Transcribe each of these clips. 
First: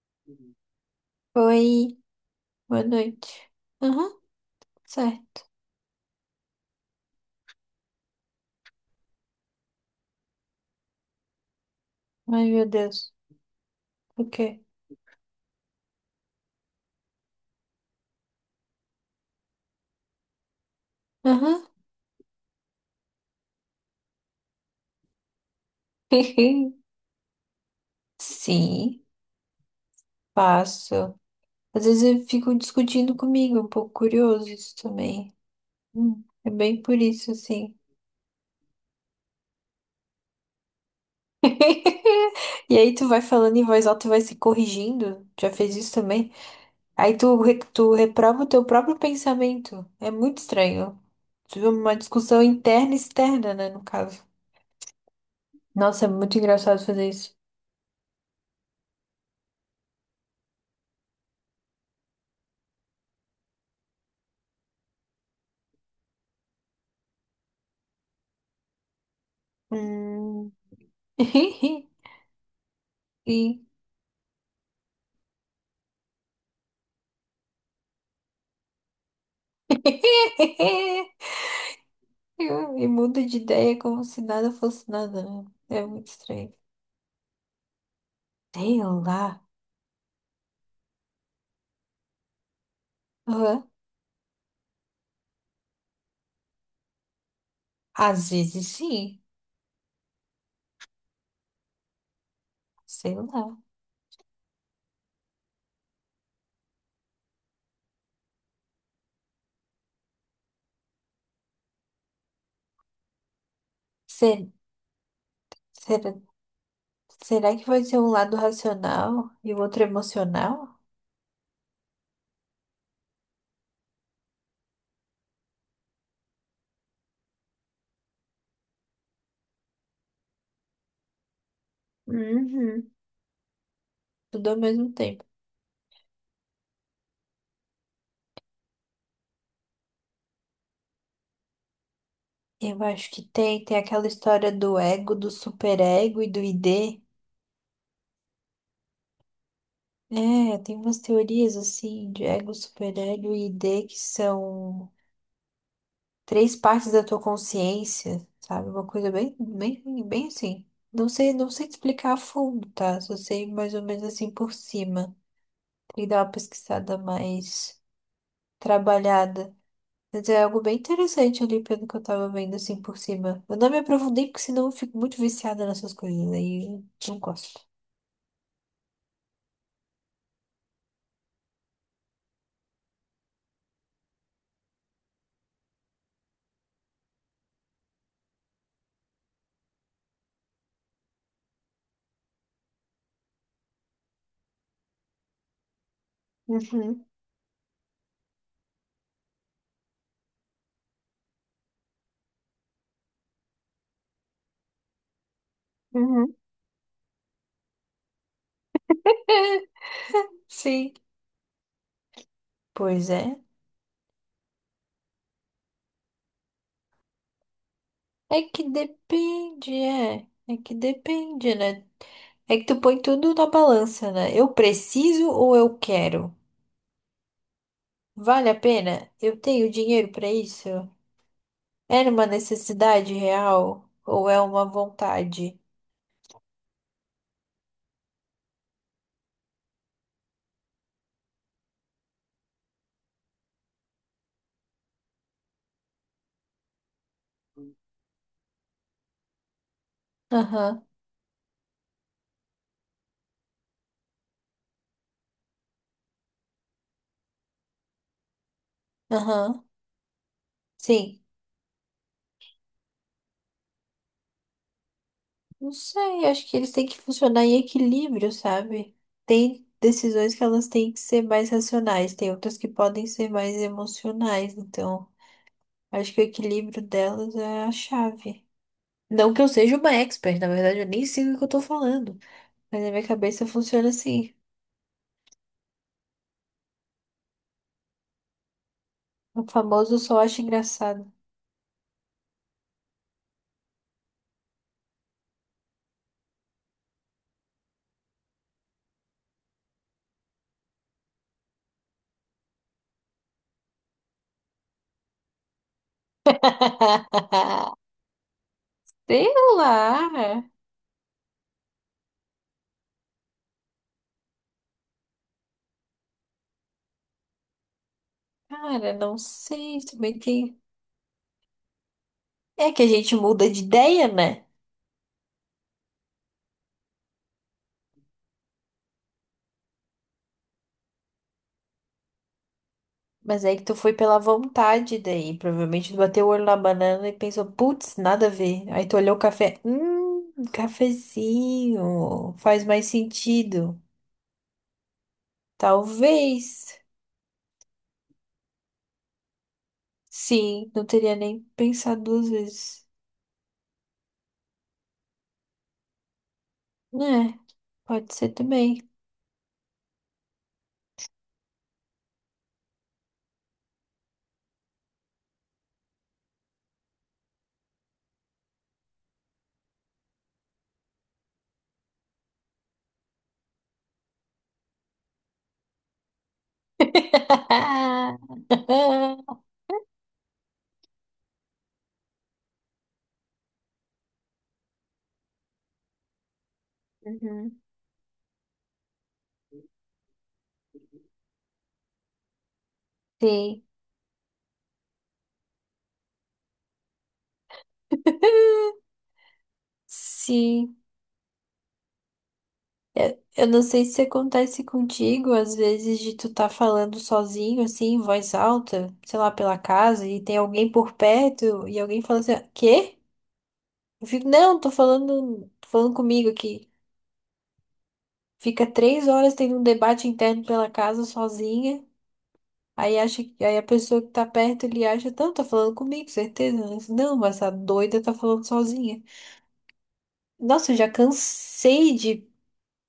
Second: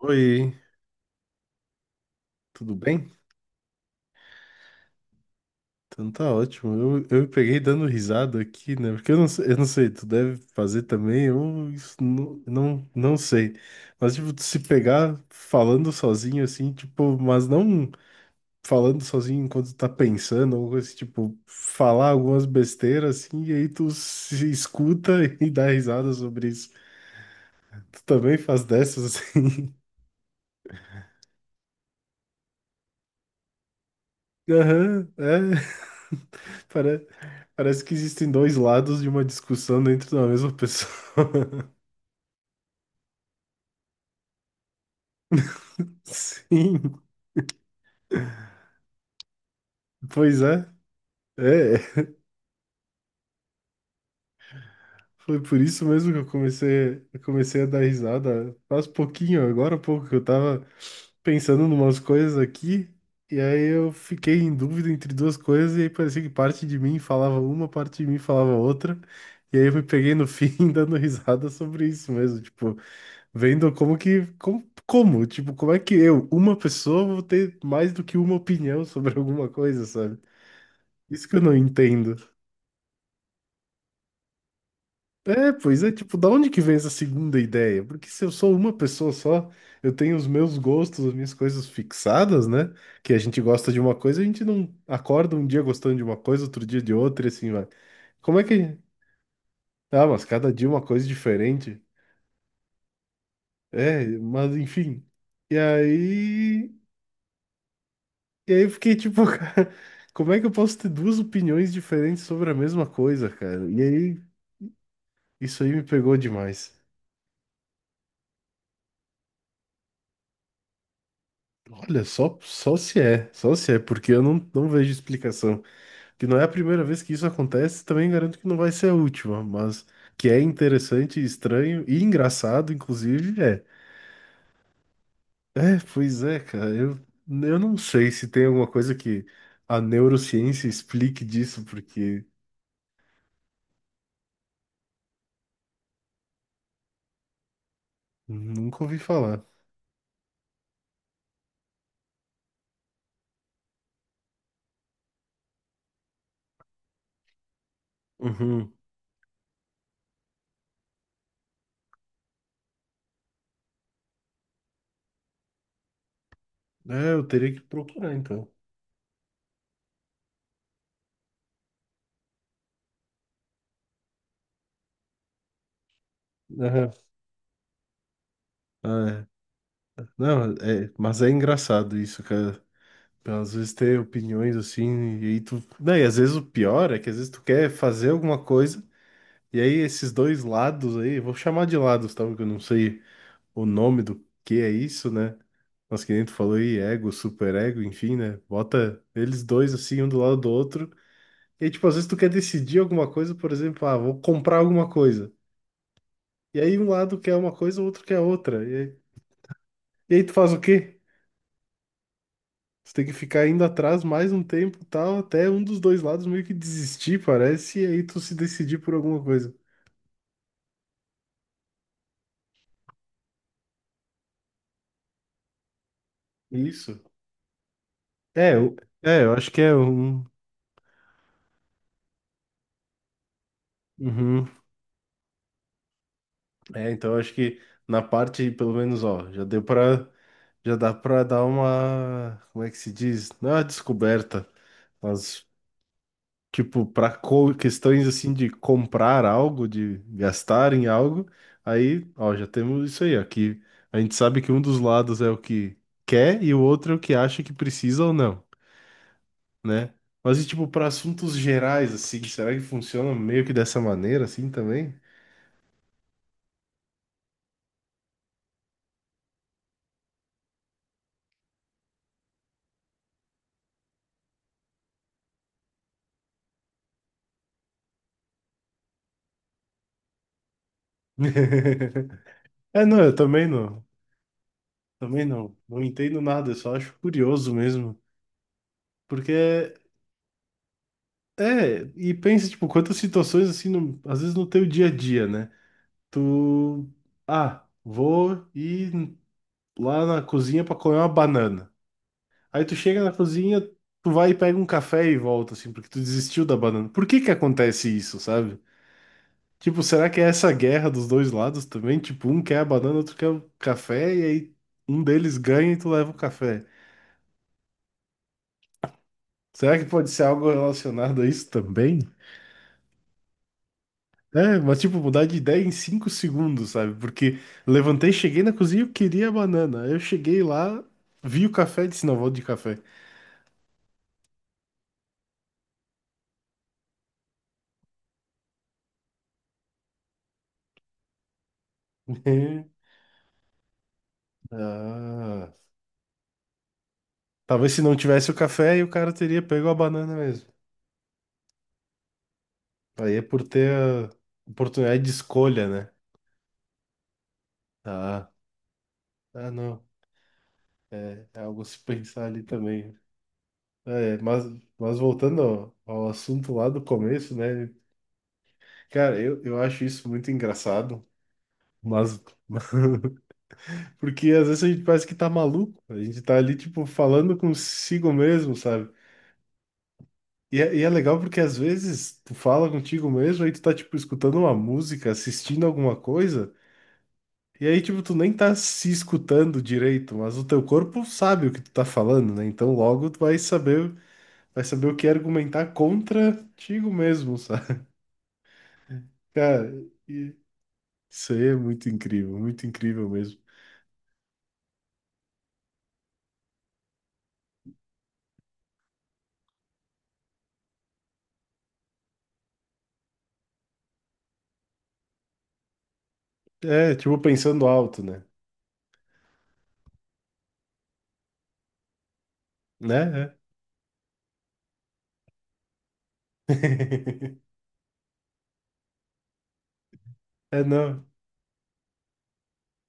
Oi, Oi, tudo boa bem? noite. Aham, certo. Então tá ótimo. Eu me peguei dando risada aqui, né? Porque eu não sei, tu deve fazer também, eu isso Ai, meu Deus. não sei. Mas, O tipo, tu se quê? pegar falando sozinho, assim, tipo, mas não falando sozinho enquanto tá pensando, ou coisa assim, tipo, Aham. falar algumas besteiras, assim, e aí tu se escuta e dá risada sobre isso. Tu também faz Sim, dessas, assim? faço. Às vezes eu fico discutindo comigo, um pouco curioso isso Aham, também. é. É bem por Pare- isso, assim. Parece que existem dois lados de uma discussão dentro da mesma pessoa. E aí tu vai falando em voz alta e vai se corrigindo. Já fez isso também? Sim, Aí tu reprova o teu próprio pensamento. É muito pois é. estranho. Tive É, uma discussão interna e externa, né, no caso. foi por isso Nossa, é mesmo que muito engraçado fazer eu isso. comecei a dar risada faz pouquinho, agora há pouco, que eu tava pensando em umas coisas aqui, e aí eu fiquei em dúvida entre duas coisas, e aí parecia que parte de mim falava uma, parte de mim falava outra, e aí eu me peguei no fim Hum. dando risada sobre isso mesmo, tipo, E, vendo como que. Como, como? Tipo, como é que eu, uma pessoa, vou ter mais do que uma opinião sobre alguma coisa, sabe? Isso que eu não entendo. e muda de ideia como se nada fosse nada, né? É, pois É é, muito tipo, da onde estranho. que vem essa segunda ideia? Porque se eu sou uma Sei pessoa lá. só, eu tenho os meus gostos, as minhas coisas fixadas, né? Que a gente Hã? gosta de uma coisa, a gente não acorda um dia gostando de uma coisa, outro dia de outra, e assim, vai. Às Como é vezes que. sim. Ah, mas cada dia uma coisa diferente. Sei lá. É, mas enfim. E aí. E aí eu fiquei tipo, cara, como é que eu posso ter duas opiniões diferentes sobre a mesma coisa, cara? E aí, Se- isso aí me será, pegou demais. será que vai ser um lado racional e o outro emocional? Olha, só se é, porque eu não, não vejo explicação. Que não é a primeira vez que isso acontece, também garanto que não vai ser a última, mas que é interessante, estranho e engraçado, Uhum. inclusive, é. Tudo ao mesmo tempo. É, pois é, cara, eu não sei se tem alguma coisa que a neurociência explique disso, porque Eu acho que tem. Tem aquela história do ego, do superego e do ID. nunca ouvi falar. É, tem umas teorias assim de ego, superego e ID que são, três partes da tua consciência, sabe? Uhum. Uma coisa bem, bem, bem assim. Não sei, não sei te explicar a fundo, tá? Só sei mais ou menos assim por cima. Tem que dar uma pesquisada É, eu teria que mais procurar, então. trabalhada. Mas é algo bem interessante ali pelo que eu tava vendo assim por cima. Eu não me aprofundei porque senão eu fico muito viciada nessas coisas aí eu Aham. não gosto. Ah, é. Não, é, mas é engraçado isso, cara. Às vezes ter opiniões assim, e aí tu. Não, e às vezes o pior é que às vezes tu quer fazer alguma coisa, e aí esses dois lados aí, vou chamar de lados, tá? Porque eu não sei o nome do que é isso, né? Mas que nem tu falou aí, Uhum, ego, superego, enfim, né? Bota eles dois assim, um do lado do outro. E aí, tipo, às vezes tu quer decidir alguma coisa, por exemplo, ah, vou comprar alguma coisa. uhum. E aí um lado quer uma coisa, o outro quer outra. E aí tu faz o Sim. quê? Tu tem Pois que é. ficar indo atrás mais um tempo, e tal, até um dos dois lados meio que desistir, parece, e aí tu se É que decidir por alguma coisa. depende, é. É que depende, né? É que tu põe tudo na balança, né? Eu preciso ou eu quero? Isso. Vale É, a eu, pena? é, eu Eu acho que tenho é dinheiro um. pra isso? Era uma necessidade real ou é Uhum. uma vontade? É, então eu acho que na parte, pelo menos, ó, já deu pra. Já dá pra dar uma. Como é que se diz? Não é uma descoberta, mas tipo, para questões assim de comprar algo, de gastar Aham, em algo, aí, ó, já temos isso aí, ó, que a gente sabe que um dos lados é o que quer e o outro é o que acha que precisa ou não, aham. né? Mas e tipo, para Sim. assuntos gerais, assim, será que funciona meio que dessa maneira, assim, também? Não sei, acho que eles têm que funcionar em equilíbrio, sabe? Tem decisões que elas têm que ser mais racionais, tem outras que podem ser mais emocionais, então acho que o equilíbrio delas é a chave. Não que eu seja uma expert, na verdade, eu nem sei o que eu tô falando. Mas É, na não, minha eu cabeça funciona assim. também não, não entendo nada, eu só acho curioso mesmo, O porque... famoso só acho engraçado. É, e pensa, tipo, quantas situações, assim, às vezes no teu dia a dia, né? Tu, ah, vou ir lá na cozinha pra comer uma banana. Aí tu chega na cozinha, tu vai e pega um café e volta, assim, porque tu desistiu da banana. Por que que acontece isso, sabe? Sei Tipo, será que é lá. essa guerra dos dois lados também? Tipo, um quer a banana, outro quer o café, e aí um deles ganha e tu leva o café. Cara, não Será sei. que pode Também ser algo tem. relacionado a isso também? É que a gente muda de ideia, né? É, mas tipo, mudar de ideia em 5 segundos, sabe? Porque levantei, cheguei na cozinha, eu queria a banana. Aí eu cheguei lá, vi o café e disse, não, vou de café. Mas aí que tu foi pela vontade daí. Provavelmente tu bateu o olho na banana e pensou, putz, nada a ver. Aí tu olhou o café. Cafezinho. Faz mais sentido. Ah, Talvez. talvez se não tivesse o café, aí o cara teria pego a banana mesmo. Sim, não teria nem pensado duas vezes. Aí é por ter a oportunidade de escolha, né? É, pode Ah, ser também. ah não. É, é algo a se pensar ali também. É, mas voltando ao assunto lá do começo, né? Cara, eu acho isso muito engraçado, mas Porque às vezes a gente parece que tá maluco, a gente tá ali, tipo, falando consigo mesmo, sabe? E é legal porque às vezes tu fala contigo mesmo, aí tu tá, tipo, escutando uma música, assistindo alguma coisa, Uhum. e aí, tipo, tu nem tá se escutando direito, mas o teu corpo sabe o que tu tá falando, né? Então logo Sim. Vai saber o que argumentar contra contigo mesmo, sabe? Cara, e- Sim, isso aí é muito incrível mesmo. eu não sei se acontece contigo, às vezes, de tu tá falando sozinho, assim, em voz alta, sei lá, pela casa, e tem alguém por perto, e alguém fala assim, quê? Eu fico, não, tô falando comigo aqui. É, tipo, pensando alto, né? Fica 3 horas tendo um debate interno pela casa sozinha, aí acha, Né? É. aí a pessoa que tá perto, ele acha, não, tá falando comigo, certeza. Eu falo assim, não, mas essa doida tá falando sozinha. É, Nossa, eu já não. cansei de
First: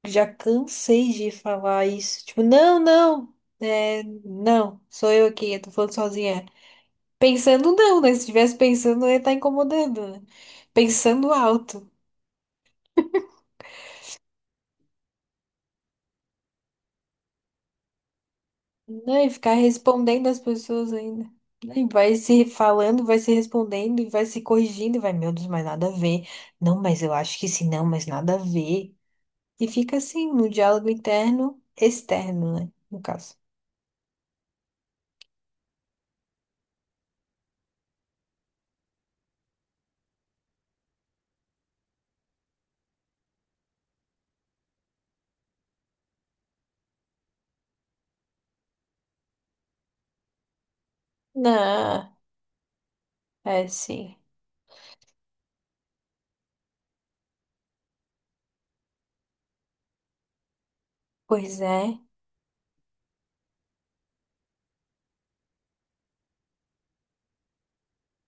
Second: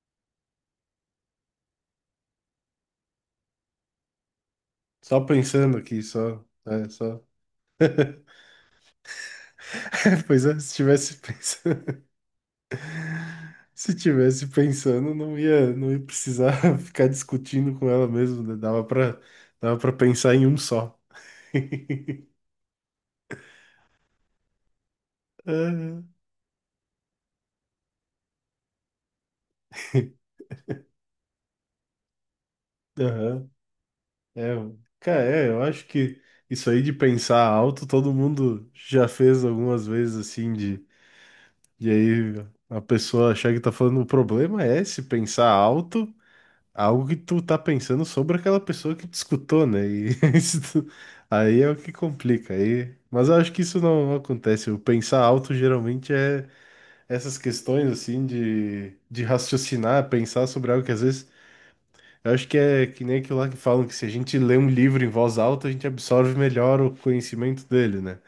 Já cansei de falar isso. Tipo, não, não, é, não, sou Só eu aqui, eu tô pensando falando aqui, só. sozinha. É, só. Pensando não, né? Se estivesse pensando, eu ia estar incomodando, né? Pois é, se tivesse Pensando alto. pensando, se tivesse pensando, não ia precisar ficar discutindo com ela mesmo, né? Não, e ficar Dava pra respondendo pensar as em um pessoas só. ainda. Né, e vai se falando, vai se respondendo, e vai se corrigindo, e vai, meu Deus, mas nada a Ah, ver. Não, mas eu acho que sim, não, mas nada a ver. E fica assim, no diálogo interno, externo, né? No caso. aham. É, mano. Cara, é, eu acho que isso aí de pensar alto, todo mundo já fez algumas vezes assim, de aí a pessoa achar que tá falando, o problema é se pensar alto algo que tu tá pensando sobre aquela pessoa que te escutou, né? E isso tu- aí é o que Não, complica. Aí, mas eu acho que é isso não sim. acontece. O pensar alto geralmente é essas questões assim de raciocinar, pensar sobre algo que às vezes Pois é. eu acho que é que nem aquilo lá que falam que se a gente lê um livro em voz alta, a gente absorve melhor o conhecimento dele, né?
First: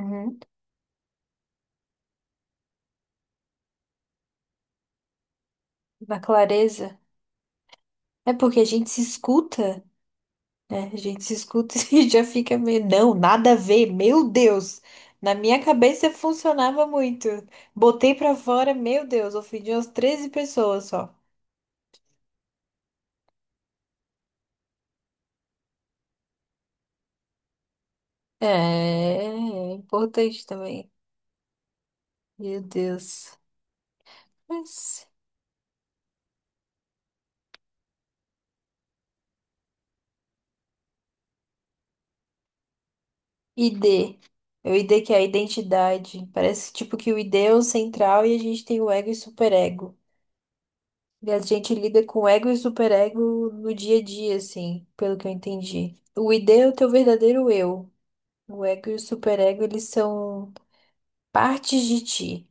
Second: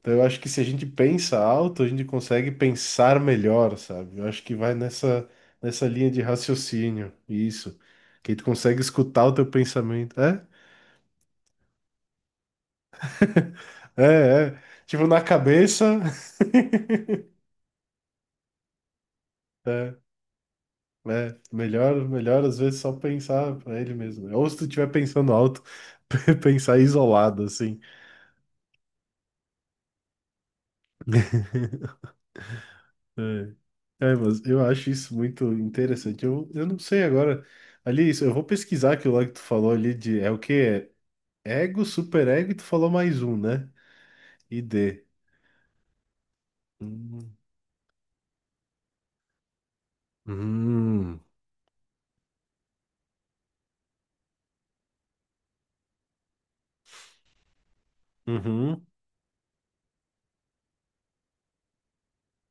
Então eu acho que se a gente pensa alto, a gente consegue pensar melhor, sabe? Eu acho que vai nessa linha Na de clareza. raciocínio, isso. Que É aí tu porque a consegue gente se escutar o teu escuta, pensamento. É, né? A gente se escuta e já fica meio, não, nada a ver, é, meu é. Deus. Tipo, na Na minha cabeça, cabeça funcionava muito. Botei pra fora, meu Deus, ofendi umas é, 13 pessoas só. é. Melhor às vezes só pensar pra ele mesmo. Ou se tu estiver pensando alto, pensar isolado, assim. É, é importante também. Meu Deus. É. É, mas eu acho Mas isso muito interessante. Eu não sei agora. Ali, isso, eu vou pesquisar aquilo lá que tu falou ali de. É o quê? Ego, superego, e tu falou mais um, né? ID. É o ID ID. que é a identidade. Parece tipo que o ID Hum, é o central e a gente tem o ego e superego. hum, E a gente lida com ego e superego no dia a dia, assim, pelo que eu entendi. O ID é o teu verdadeiro eu. O uhum, ego e o superego, eles são partes de ti.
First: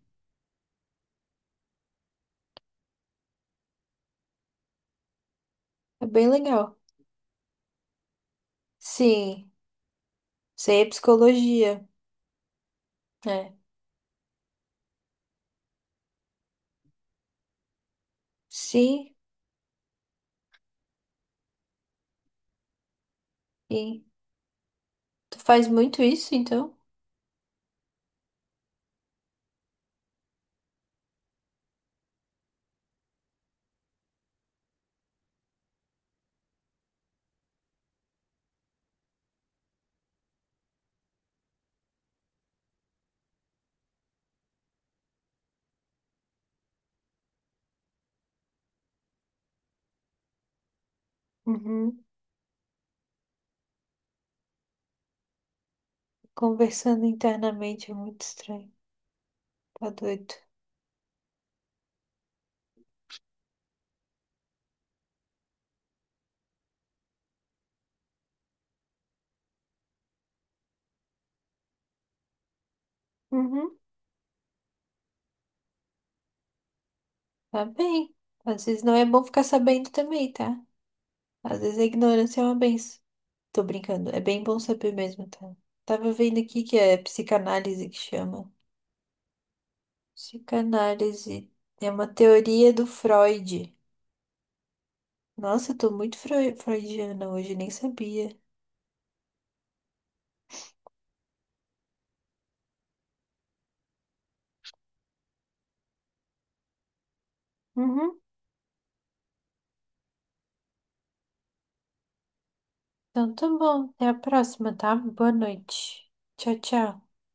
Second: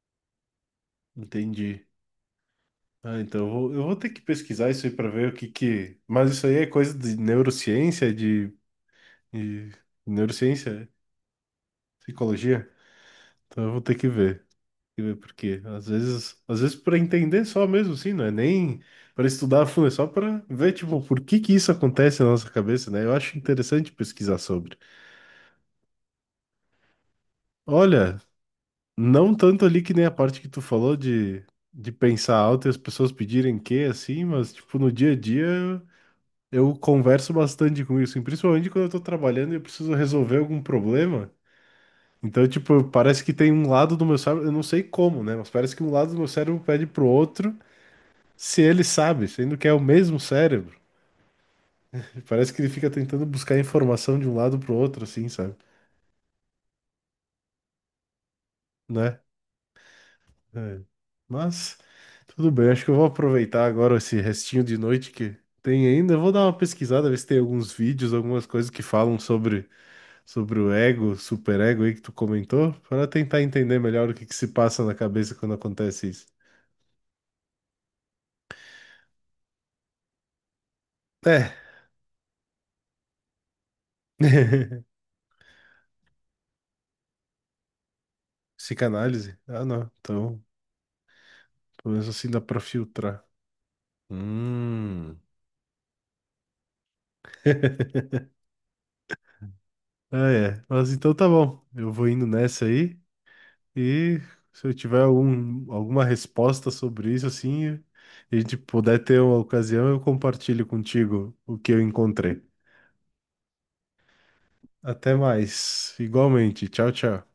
entendi. Ah, então eu vou ter que pesquisar isso aí para ver o que que. É bem Mas isso aí é legal. coisa de neurociência, de, Sim, de isso aí é neurociência, psicologia. psicologia. É. Então eu vou ter que ver. Tem que ver por quê. Às vezes para entender só mesmo, sim, não é nem Sim, para estudar a fundo, é só para ver, tipo, por que que isso acontece na nossa cabeça, né? Eu acho interessante sim. pesquisar sobre. Tu faz muito isso, então? Olha, não tanto ali que nem a parte que tu falou de pensar alto e as pessoas pedirem que, assim, mas, tipo, no dia a dia eu converso bastante com isso, e principalmente quando eu tô trabalhando e eu preciso resolver algum problema. Então, tipo, parece que tem um lado do meu cérebro, eu não sei como, né? Mas parece que um lado do meu cérebro pede pro outro se ele sabe, sendo que é o mesmo cérebro. Uhum. Parece que ele fica tentando buscar informação de um lado pro outro, assim, sabe? Conversando internamente é muito estranho. Né? Tá doido. É. Mas tudo bem, acho que eu vou aproveitar agora esse restinho de noite que tem ainda. Eu vou dar uma pesquisada, ver se tem alguns vídeos, algumas coisas que falam sobre, sobre o ego, superego aí que tu comentou, para tentar entender Uhum. melhor o que que se passa na cabeça quando acontece isso. Tá bem. Às vezes não é bom ficar sabendo também, tá? É, Às vezes a ignorância é uma benção. Tô brincando. É bem bom saber mesmo, tá? Tava vendo aqui que é psicanálise que chama. psicanálise? Ah, não. Então, Psicanálise é pelo uma menos assim dá pra teoria do filtrar. Freud. Hum. Nossa, eu tô muito freudiana hoje, nem sabia. Ah, é. Mas então tá bom. Eu vou indo nessa aí. E se eu tiver alguma resposta sobre isso, assim, Uhum. e a gente puder ter uma ocasião, eu compartilho contigo o que eu encontrei. Então tá bom. Até a próxima, tá? Até Boa mais. noite. Tchau, Igualmente. Tchau, tchau. tchau.